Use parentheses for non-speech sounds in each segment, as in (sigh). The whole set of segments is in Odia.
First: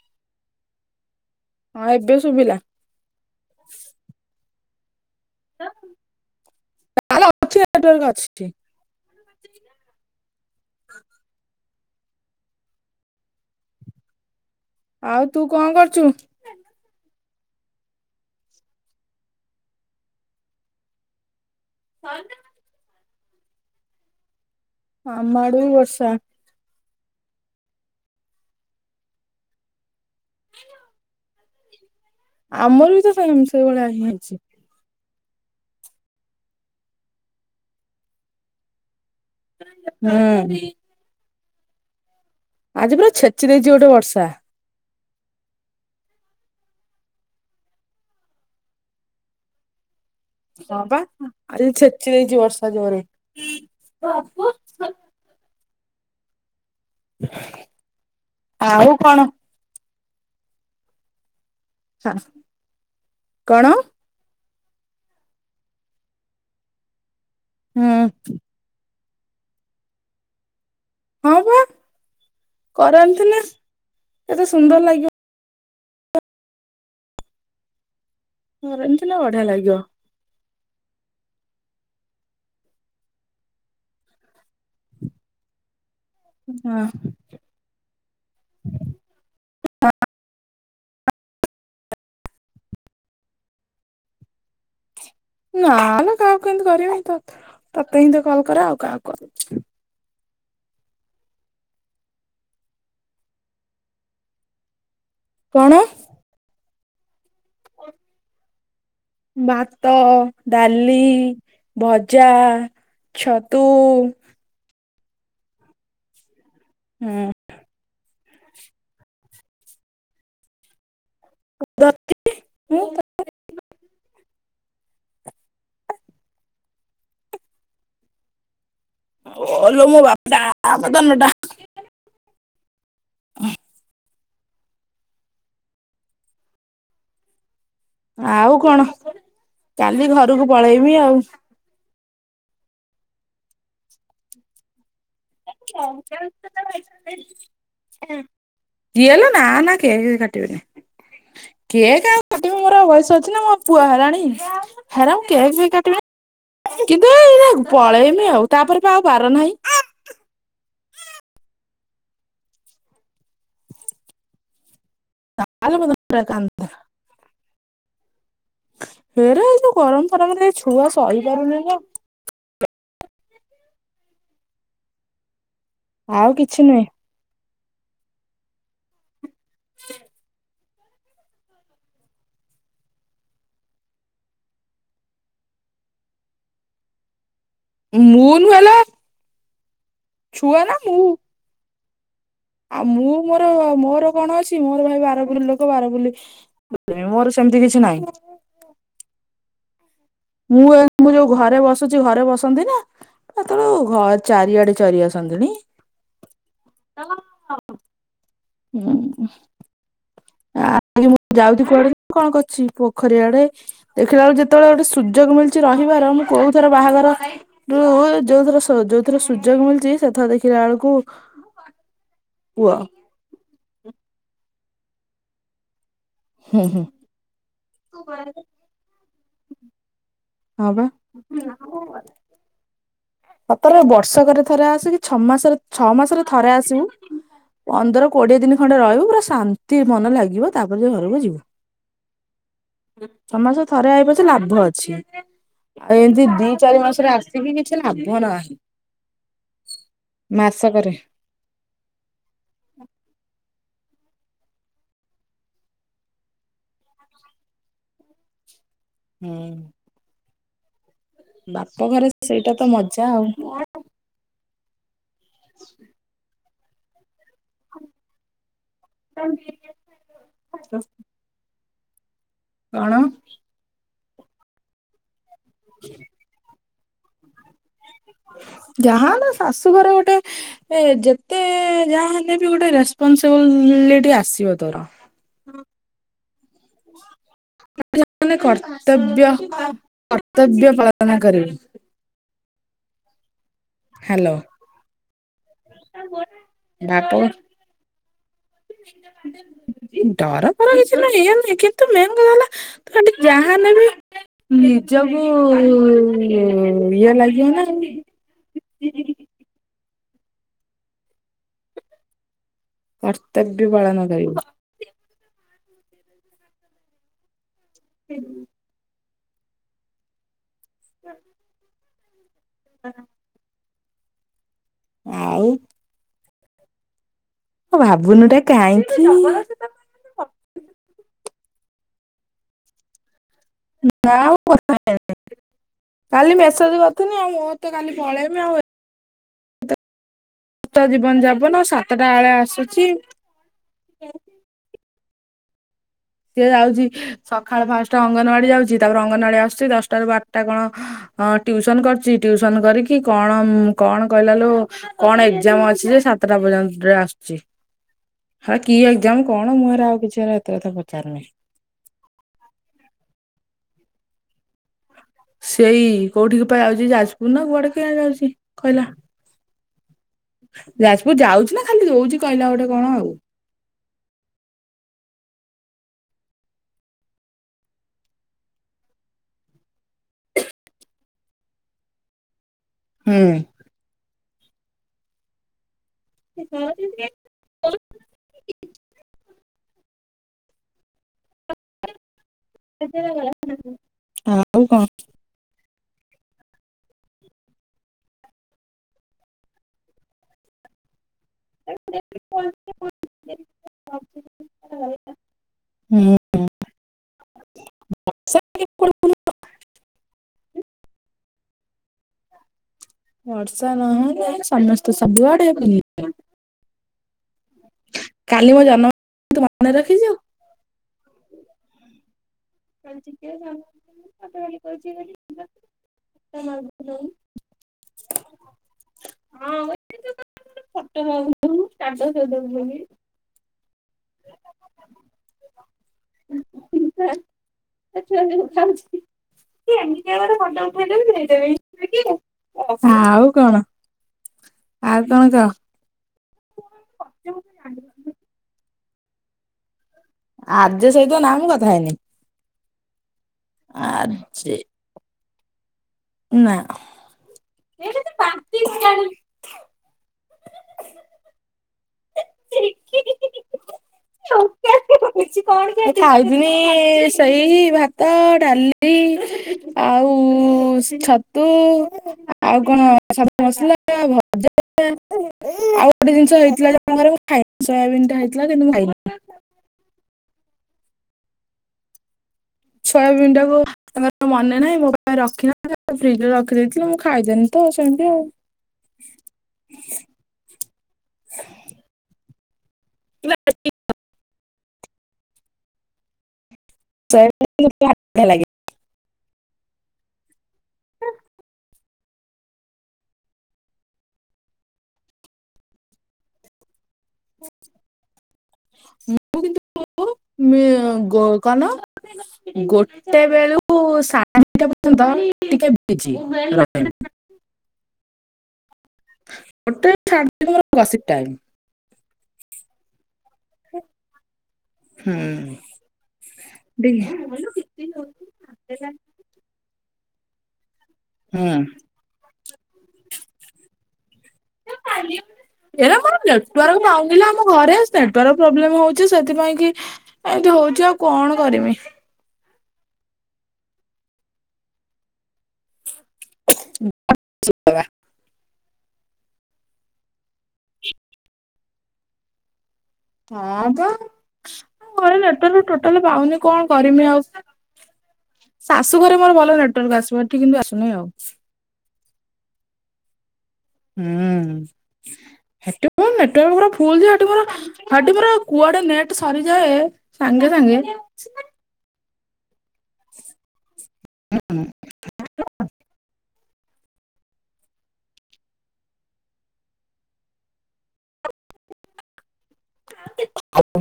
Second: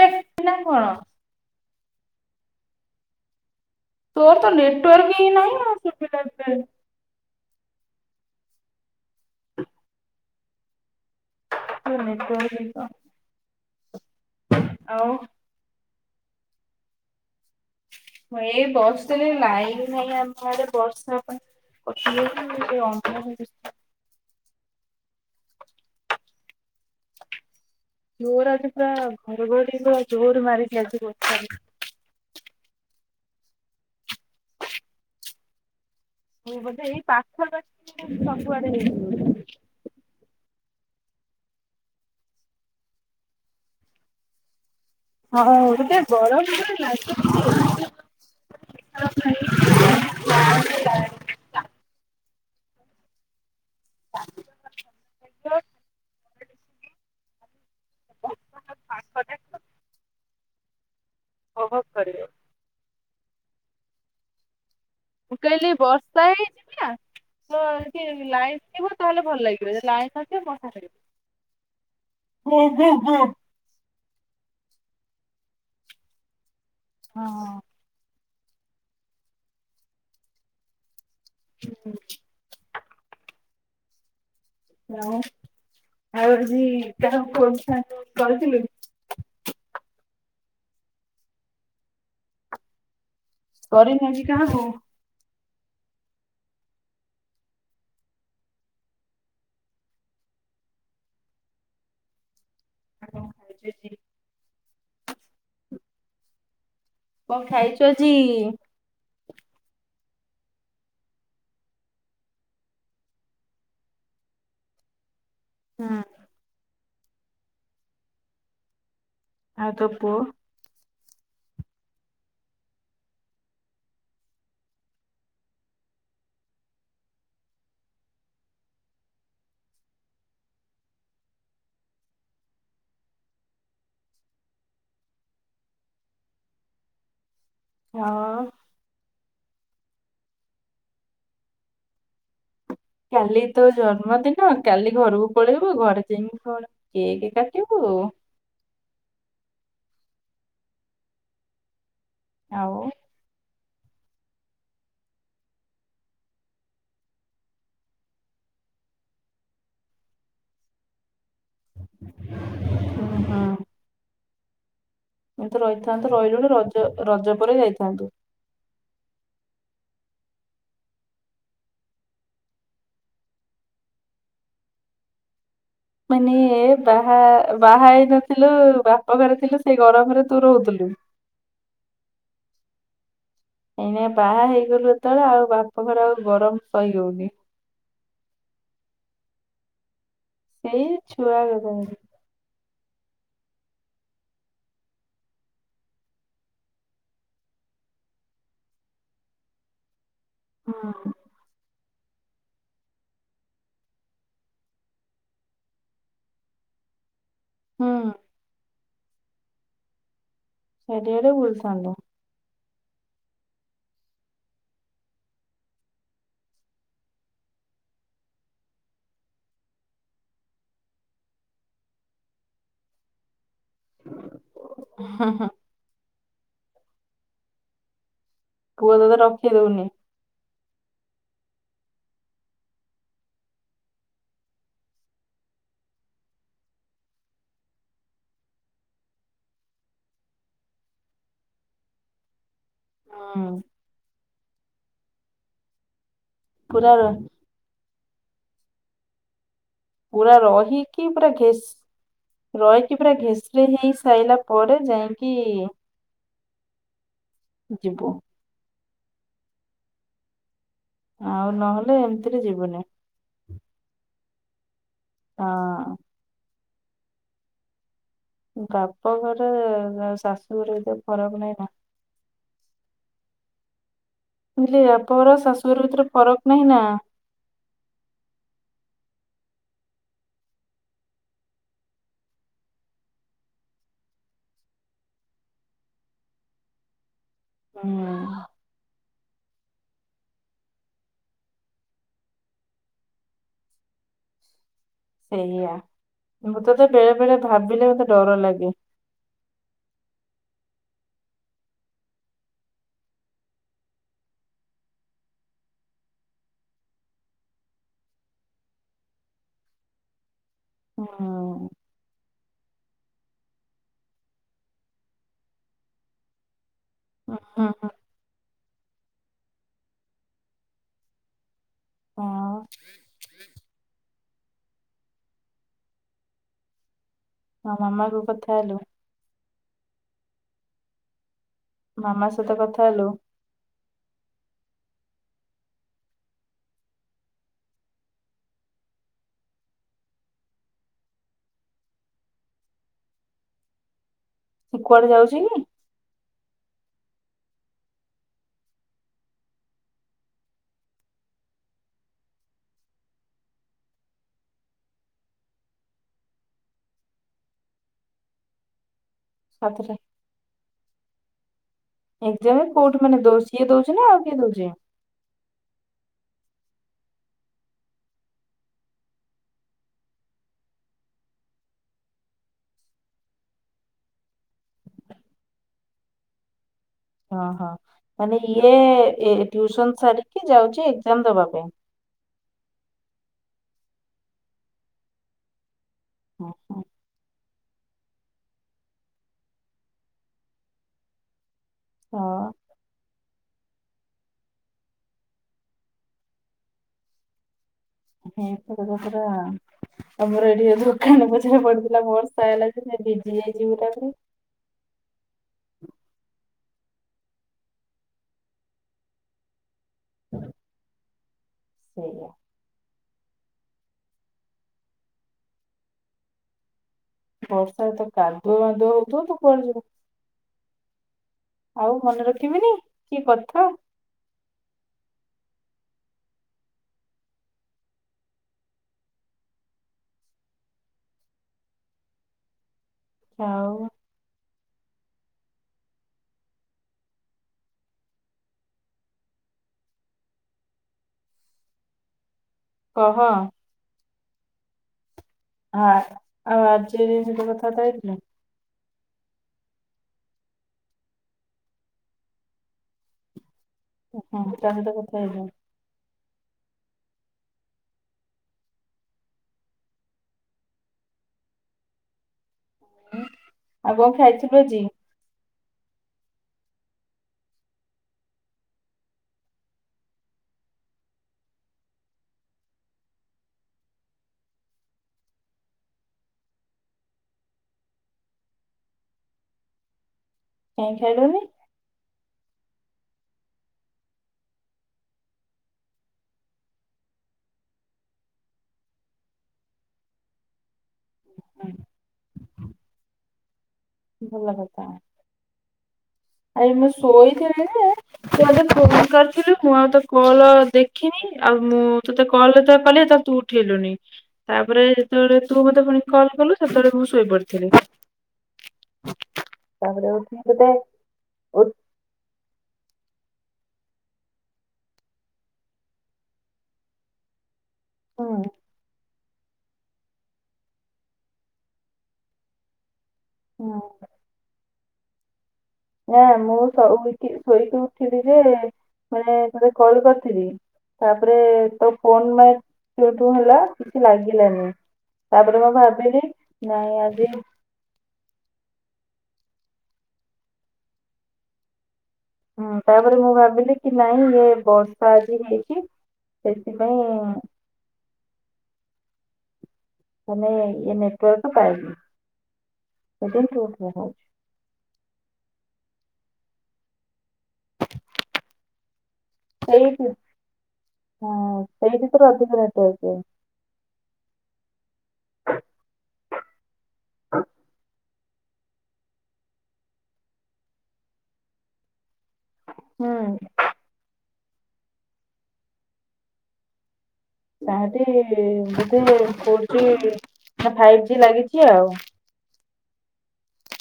ଦେଖ୍ ନା କଣ ହଁ ଏବେ ଶୁବିଲା। ତୋର ତ ନେଟୱାର୍କ ହିଁ ନାହିଁ ଆଉ ଶୁବିଲାନି କାଇଁ। ହାଲୋ ଅଛି ନେଟୱାର୍କ ଅଛି। (inaudible) ଏ ନେଟୱର୍କ ହିଁ ତ (unintelligible) ଆଉ ତୁ କଣ କରୁଚୁ? ମୁଁ ଏଇ ବସିଥିଲି ଲାଇନ୍ ନାହିଁ ଆମ ଆଡେ ବର୍ଷା ପାଇଁ। ବର୍ଷା ହଉଚି (unintelligible) ଆମ ଆଡେ ବିି ବର୍ଷା। ଜୋର ଆଜି ପୁରା ଘଡଘଡି ପୁରା ଜୋର ମାରିଚି ଆଜି ବର୍ଷାରେ। ଆମର ବି ତ ସେମ୍ ସେଇଭଳିଆ ହିଁ ମାରିଚି। ହୁଁ ବୋଧେ ଏଇ ପାଖା ପାଖି ସବୁଆଡେ ହେଇଚି (inaudible) ହୁଁ ହୁଁ। (unintelligible) ଆଜି ପୁରା ଛେଚି ଦେଇଚି ଗୋଟେ ବର୍ଷା। ହୋଉ ଦେଖିଆ ବରଫରେ (unintelligible) ହଁ ପା ଆଜି ଛେଚି ଦେଇଚି ବର୍ଷା ଜୋରେ। (inaudible) ଆ ଆଉ କଣ? ପାଗଟା ଉପଭୋଗ ହଁ କରିବ। କଣ? ମୁଁ କହିଲି ବର୍ଷା ହେଇଛି ନା ତ ହୁଁ ଏଠି ଲାଇ ବୁ ତାହେଲେ ଭଲ ଲାଗିବ ଯଦି ଲାଇନ୍ ନ ଥିବ (unintelligible) ହଁ ବା କରନ୍ତି ନା କେତେ ସୁନ୍ଦର ଲାଗିବ। ହଁ। କରନ୍ତୁ ନା ବଢିଆ ଲାଗିବ। ହୁଁ। ହଁ ଆଉ ଯି ହଁ କାହାକୁ କହୁ କହିଥିଲୁ କରିନ କି କାହାକୁ? ନା ନା କାହାକୁ କେମିତି କରିବି ତତେ ହିଁ ତ କଲ୍ କରେ ଆଉ କାହାକୁ କରେ। (unintelligible) କଣ? କଣ ଖାଇଛୁ ଆଜି? ଭାତ ଡାଲି ଭଜା ଛତୁ ହୁଁ। ହୁଁ। ଆଉ ତୋ ପୁଅ? (unintelligible) ଓଲୋ ମୋ ବାପା ଟା ମୋ ଧନ ଟା। ଅ (unintelligible) ହଁ ଆଉ କଣ କାଲି ଘରକୁ ପଳେଇବି ଆଉ। କାଲି ତୋ ଜନ୍ମଦିନ କାଲି ଘରକୁ ପଳେଇବୁ ଘରେ ଯାଇକି କଣ କେକ୍ କାଟିବୁ? ଏଲ ନା ନା କେକ କାଟିବେନି କେକ୍ ଆ ଆଉ। ହୁଁ ବୟସ ଅଛି ନା ମୋ ପୁଅ ହେଲାଣୀ ହେରା କେକ୍ ଫେକ୍ କାଟିବେ କିନ୍ତୁ ଏଇ ପଳେଇମି ଆଉ ତାପରେ ପା ଆଉ ବାର ନାହିଁ। ଓ ହଁ। ଏ ତ ଆଲୋ ମୋ ରହିଥାନ୍ତୁ ଧନ କାନ୍ଦ ରହିଲୁଣି ରଜ ରଜ ପରେ ଯାଇଥାନ୍ତୁ। ହେଲେ ଏତେ ଗରମ ଫରମରେ ଏ ଛୁଆ ସହିପାରୁନି ନା। ଆଉ ମାନେ କିଛି ନୁହେଁ ବାହା ବାହା ହେଇନଥିଲୁ ବାପ ଘରେ ଥିଲୁ ସେ ଗରମରେ ତୁ ରହୁଥିଲୁ ଏଇନା ବାହା ହେଇଗଲୁ ତ ଆଉ ବାପଘର ଆଉ ଗରମ ସହିହେଉନି। ମୁଁ ନୁହେଲୋ ସେଇ ମୁଁ ଛୁଆ (unintelligible) ଆଉ ମୁଁ ମୋର ମୋର କଣ ଅଛି ମୋର ଭାଇ ବାର ବୁଲି ଲୋକ ବାରବୁଲି ମୋର ସେମିତି କିଛି ନାହିଁ। ମୁଁ ଏ ହୁଁ ମୁଁ ଯୋଉ ଘରେ ବସୁଛି ଘରେ ବସନ୍ତି ନା ଏତେଳୁ ଘର ଚାରିଆଡେ ଚରି ଆସନ୍ତିଣି। ହୁଁ। ହୁଁ। ଆଉ ଚାରିଆଡେ ମୁଁ ଯାଉଛିି ବୁଲୁଥାନ୍ତୁ। କୁଆଡେ କଣ କରଛି ପୋଖରୀଆଡେ ଦେଖିଲା ବେଳେ ଯେତେବେଳେ ଗୋଟେ ସୁଯୋଗ ମିଳୁଛି ରହିବାର ମୁଁ କୋଉ ଥର ବାହାଘର ନାହିଁ ଯଉ ଯଉଥର ସ- ଯଉଥର ସୁଯୋଗ ମିଳିଚି ସେଥର ଦେଖିଲା ବେଳକୁ କୁଅ। ହଁ- ହଁ। ହୁଁ- ହୁଁ। ପୁଅ ତତେ ରଖେଇ ଦଉନି। ହଁ ପା। ତାପରେ ବର୍ଷକରେ ଥରେ ଆସେ କି ଛଅ ମାସରେ- ଛଅ ମାସରେ ଥରେ ଆସିବୁ ପନ୍ଦର କୋଡିଏ ଦିନି ଖଣ୍ଡେ ରହିବୁ ପୁରା ଶାନ୍ତି ମନ ଲାଗିବ ତାପରେ ଯାଇକି ଘରକୁ ଯିବୁ। (unintelligible) ଛଅ ମାସରେ ଥରେ ଆଇ ପଛେ ଲାଭ ଅଛି ଆ ଏମତି ଦି ଚାରି ପୁରା ମାସରେ ଆସିକି କି କିଛି ଲାଭ ନାହିଁ। ପୁରା ରହି ମାସକରେ। କିି ପୁରା ଘେସ୍ ରହିକି ପୁରା ଘେସ୍ ରି ହେଇ ସାଇଲା ପରେ ଯାଇଁକି ଯିବୁ। ହୁଁ। ଆଉ ବାପ ନହେଲେ ଘରେ ଏମିତିରେ ସେଇଟା ତ ଯିବୁନି ମଜା ଆଉ। ହଁ। ବାପଘରେ ଶାଶୁଘରେ ଏତେ ଫରକ୍ ନାହିଁ ନା। କଣ? ମୁଁ କହିଲି ବାପଘର ଶାଶୁଘର ଭିତରେ ଫରକ୍ ନାହିଁ ନା। ଯାହାହେଲେ ଶାଶୁ ଘରେ ଗୋଟେ ଏ ଯେତେ ଯାହା ହେଲେ ବି ଗୋଟେ ରେପନ୍ସବିଲିଟି୍ ଆସିବ ତୋର। (inaudible) (inaudible) ହୁଁ ମାନ କର୍ତ୍ତବ୍ୟ -କର୍ତ୍ତବ୍ୟପାଳନ କରିବେ। ହାଲୋ। ସେଇଆ ମୁଁ ତତେ ବାପ ବେଳେ ବେଳେ ଭାବିଲେ ମତେ ଡର ଲାଗେ। ଡର ଫର କିଛି ନାହଁ ଏମିତି କିନ୍ତୁ ମେନ୍ କଥା ହେଲା ଖାଲି ଯାହା ନେବି ନିଜକୁୁ ଇଏ ଲାଗିବ ନା। (unintelligible) ହୁଁ କର୍ତ୍ତବ୍ୟ ପାଳନ କରିବୁ। (inaudible) (inaudible) (inaudible) ଆଉ (inaudible) ଆଉ। ଆଉ ହଁ ମାମା କୁ ଭାବୁନୁ ଏଟା କଥା ହେଲୁ କାଇଁକି। ମାମା ସହିତ କଥା ହେଲୁ। ନା ମୁଁ କଥା ହେଇନି। କାଲି ମେସେଜ୍ କରିଥିନି ଆଉ ମୁଁ ତ କାଲି ପଳେଇବି ଆଉ ଏ ଏଇତ ଜୀବନ ଯାପନ ସାତଟା ବେଳେ ଆସୁଚି। ସେ କୁଆଡେ ଯାଉଚି କି? ସିଏ ଯାଉଚି ସଖାଳେ ପାଞ୍ଚଟା ଅଙ୍ଗନୱାଡି ଯାଉଚି। ତାପରେ ଅଙ୍ଗନୱାଡି ଆସୁଚି ଦଶଟା ର ବାର୍ ଟା କଣ ହଁ ଟ୍ୟୁସନ୍ କରୁଚି ଟିଉସନ୍ କରିକି କଣ -କଣ କହିଲା ଲୋ କଣ ଏକ୍ଜାମ୍ ଅଛି ଯେ ସାତଟା ପର୍ଯ୍ୟନ୍ତରେ ଆସୁଚି। ହେ କି ଏକ୍ଜାମ କଣ ମୁଁ ହେରା ସାଥିରେ ଆଉ କିଛି ହେରା ଏତେ କଥା ପଚାରୁନି। ଏକ୍ଜାମ୍ କୋଉଠି ମାନେ ଦଉଚି ସିଏ ଦଉଚି ନା ଆଉ କିଏ ଦଉଚି? ସେଇ କୋଉଠି କି ପା ଯାଉଚି ଯାଜପୁର ନା କୁଆଡେ କେଜାଣି ଯାଉଚି କହିଲା। ଯାଜପୁର ଯାଉଚି ନା ଖାଲି ରହୁଚି କହିଲା ଗୋଟେ କଣ ଆଉ। ହଁ ହଁ ମାନେ ଇଏ ଏ ଟିଉସନ୍ ସାରିକି ଯାଉଚି ଏକ୍ଜାମ୍ ଦବା ପାଇଁ। ହୁଁ। ହୁଁ ହୁଁ। (inaudible) ହଁ। (inaudible) ଆଉ କଣ। (unintelligible) ଧାନ ପଛରେ ପଡିଥିଲା ବର୍ଷା ହେଲା ନାଇଁ ଭିଜି ଯାଇଛି (inaudible) (unintelligible) ହୁଁ। (unintelligible) ସେଇଆ। ବର୍ଷା ନହେଲେ ସମସ୍ତେ ସବୁଆଡେ ବୁଲି ବର୍ଷାରେ ତ କାଲି କାଦୁଅ ମୋ ମାଦୁଆ ଜନ୍ମ ହଉଥିବ ତୁ କୁଆଡ ମନେ ଯିବୁ। ରଖିଛୁ? ଆଉ ମନେ ରଖ (inaudible) (inaudible) ହଁ ଛୋଟ ବାଟବ (unintelligible) ଆଉ। ଛୁଆଦିନୁ ଚାହୁଁ ଛି କି ଏମିତିଆ ଗୋଟେ ଫୋଟୋ ଉଠେଇଦେବି ଦେଇଦେବି କହ ଆଉ ଆ କଣ ଆଉ କଣ କହ? ହଁ ଆଯ ଆଉ ଆର୍ଯ୍ୟ ଦେଇ ସହିତ କଥାବାର୍ତ୍ତା ହେଇଥିଲ? ଆର୍ଯ୍ୟ ସହିତ ନା ମୁଁ କଥା ହେଇନି। ଓ ହଁ ଆଜି ଅଙ୍କିତା ସହିତ କଥା ହେଇଚ? ନା। ଉଁ ଆଉ କଣ ଖାଇଥିଲୁ ଆଜି? ମୁଁ ଖାଇଥିଲି ସେଇ ଭାତ ଡାଲି ଆଉ ସେଇ ଛତୁ ଆଉ କଣ ସତୁ ମସଲା ଭଜା ଆଉ ଗୋଟେ ଜିନିଷ ହେଇଥିଲା ଯେ ଆମ ଘରେ ମୁଁ ଖାଇନି ସୋୟାବିନ୍ ଟା ହେଇଥିଲା ଯେ କିନ୍ତୁ ମୁଁ ଖାଇନି। (inaudible) କାଇଁ ଖାଇଲନି? ସୋୟାବିନ୍ ଟାକୁ ତାଙ୍କର ମନେ ନାହିଁ ମୋ ପାଇଁ ରଖିନାହାଁନ୍ତି ଫ୍ରିଜରେ ରଖିଦେଇଥିଲୁ ମୁଁ ଖାଇଦେନି ତ ସେମିତି ଆଉ। (inaudible) (unintelligible) ଭଲ କଥା ଆଜି ମୁଁ ସୋୟାବିନ୍ ଶୋଇଥିଲି ମତେ ଯେ ଭାରି ବଢିଆ ତୁ ଲାଗେ ମତେ ଫୋନ କରିଥିଲୁ ମୁଁ ଆଉ ତୋ କଲ୍ ଦେଖିନି ଆଉ ମୁଁ ତତେ କଲ୍ ଯେତେବେଳେ କଲି ସେତବେଳେ ତୁ ଉଠେଇଲୁନି। ତାପରେ ଯେତେବେଳେ ତୁ ମତେ ପୁଣି କଲ୍ କଲୁ ସେତେବେଳେ ମୁଁ ଶୋଇପଡିଥିଲି। ମୁଁ କିନ୍ତୁ ତାପରେ ଉଠିକି ତତେ ଉଁ (unintelligible) ଗୋଟେ ବେଳୁ ସାଢେ ଦିଟା ପର୍ଯ୍ୟନ୍ତ ଟିକେ ବିଜି ହୁଁ। ଗୋଟେ ରୁ ସାଢେ଼ ଦିଟା ମୋର ଗସିପ ଟାଇମ୍। ହଁ। ହୁଁ। ନାଁ ମୁଁ ଶଇକି ଶୋଇକି ଉଠିଲି ଯେ ମାନେ ତୋତେ କଲ୍ କରିଥିଲି। ତାପରେ ହୁଁ ତୋ ଫୋନ ମାନେ ଟୁଁ ଟୁଁ ହେଲା। କିଛି ଲାଗିଲାନି ତାପରେ ମୁଁ ଏରା ମୋର ଭାବିଲି ନେଟୱାର୍କ ନାଇଁ ପାଉନିଲା ଆଜି ଆମ ଘରେ ନେଟୱାର୍କ ପ୍ରୋବ୍ଲେମ ହଉଛି ସେଥିପାଇଁ କି ଏମତି ହଉଛି ଆଉ କଣ କରିମି। ହୁଁ ତାପରେ ମୁଁ ଭାବିଲି କି ନାଇଁ ଇଏ ବର୍ଷା ଆଜି ହେଇଚି। ସେଥିପାଇଁ (inaudible) ତାନେ ଏ ନେଟୱର୍କ ପାଇନି। ସେଥିପାଇଁ ତୁ ହଁ ବା ଉଠିଲା ହଉ ଘରେ ନେଟୱର୍କ ଟୋଟାଲ ପାଉନି କଣ କରିମି ଆଉ? ଶାଶୁଘରେ ମୋର ଭଲ ନେଟୱାର୍କ ଆସିବ ଏଠି କିନ୍ତୁ ଆସୁନି ଆଉ। ସେଇ ଭିତରୁ ଅଧିକ ନେଟୱର୍କ। ହୁଁ ହେଠୁମୋର ନେଟୱର୍କ ପୁରା ଫୁଲ୍ ଯେ ହେଠୁ ମୋର ହେଠି ପୁରା କୁଆଡେ ନେଟ୍ ସରିଯାଏ ସାଙ୍ଗେ ସାଙ୍ଗେ। ହୁଁ। ହୁଁ ହୁଁ (inaudible) ତାହେଲେ ବୋଧେ ଫୋର ଜି ନା ଫାଇଭ୍ ଜି ଲାଗିଚି ଆଉ।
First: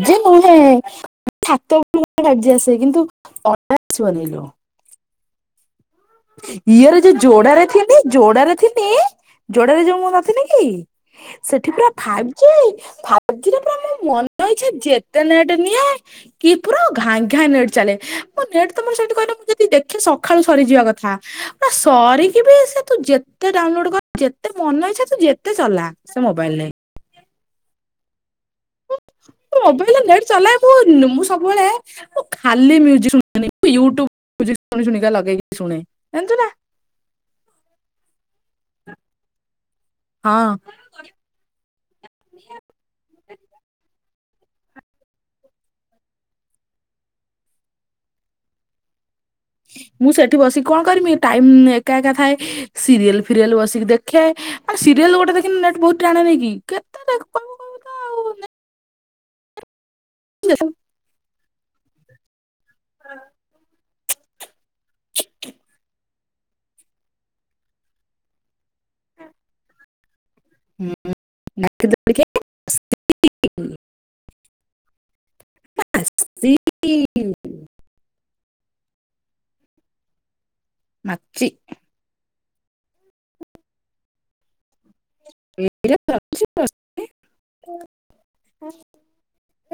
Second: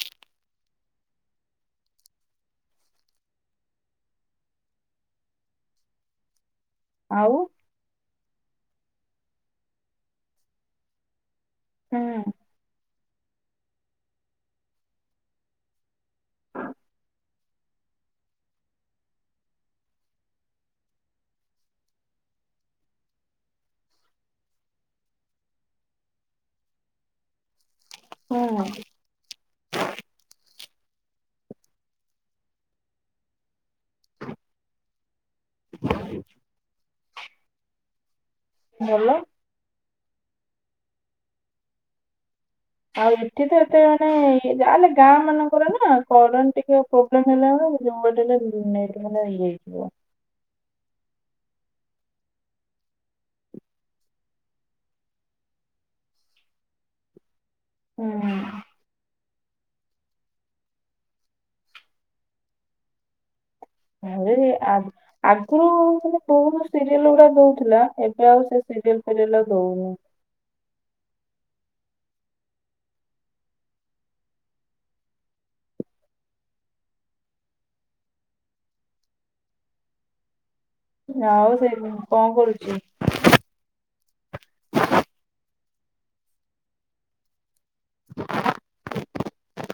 ଯେ ନୁହେଁ ହାତ ଉ (inaudible) ଆଜି ଆସେ କିନ୍ତୁ ହଟାତ୍ ବନେଇଲୁ। ଇଏରେ ଯୋ ଆଉ ଯୋଡାରେ ଥିନି ଯୋଡାରେ ଥିନି ଯୋଡାରେ ଯୋଉ ମୁଁ ନଥିନି କି? ସେଠି ପୁରା ହୁଁ ଫାଇଭ ଜି ଫା ଆଜିରେ ପରା ମୁଁ ମନ ଇଛା ଯେତେ ନେଟେ ନିଏ। କି ପୁରା ଘାଁ ଘାଁ ନେଟ୍ ଚାଲେ ମୋ ନେଟ୍ ତ ମୋର ସେଇଠି କହିଲା ମୁଁ ଯଦି ଦେଖି ସକାଳୁ ସରିଯିବା କ ହା ସରିକିବି ସେ ତୁ ଯେତେ ଡାଉନଲୋଡ ଯେତେ ମନ ହେଇ ସେ ତୁ ଯେତେ ଚଲା। ସେ ମୋବାଇଲ ନେ। ହୁଁ। ମୋବାଇଲ ନେଟ୍ ଚଲାଏ ମୁଁ ସବୁବେଳେ ମୁଁ ଖାଲି ମ୍ୟିଜୁକ୍ ଶୁଣେନି। ୟୁୁ ଟୁବ ଶୁଣି ଶୁଣିକା ଲଗେଇକି ଶୁଣେ ଯାଚୁନା। ଭଲ। ହଁ। ଆଉ ଏଠିତ ଏତେ। ନାଇଁ ଯା ହେଲେ ଗାଁ ମାନଙ୍କର ନା କରନ୍ତି ଟିକେ ପ୍ରୋବ୍ଲେମ ହେଲେ (inaudible) ଭିନେ। ମାନେ ଇଏ। ହେଇଯିବ। ମୁଁ ସେଠି ବସିିକି କଣ କରିମି ଟାଇମ୍ ଏକା ଏକା ଥାଏ। ସିରିଏଲ ଫିରିଏଲ ବସିକି ଦେଖେ ଆ ସିରିଏଲ ଗୋଟେ ଦେଖ ନେଟ୍ ବହୁତ୍ ଟାଣେ ନେଇକି କେତେ ଦେଖ। କହିବୁ ତ ଆଉ ହୁଁ। (unintelligible) ହଁ। ହେଲେବି ଆ ଆଗରୁ ମାନେ। ବହୁ ସିରିଏଲ ଗୁଡା ଦଉଥିଲା ଏବେ ଆଉ ସେ ସିରିଏଲ ଫିରିଏଲ ଆଉ ଦଉନି। ହୁଁ ନାକେ ଦଉଡି କେ। (unintelligible) ସି କି ୟୁ। ଆଉ ସେ କଣ କରୁଚୁ? ଏଇରା ତ? ଛିଅସ୍ (inaudible)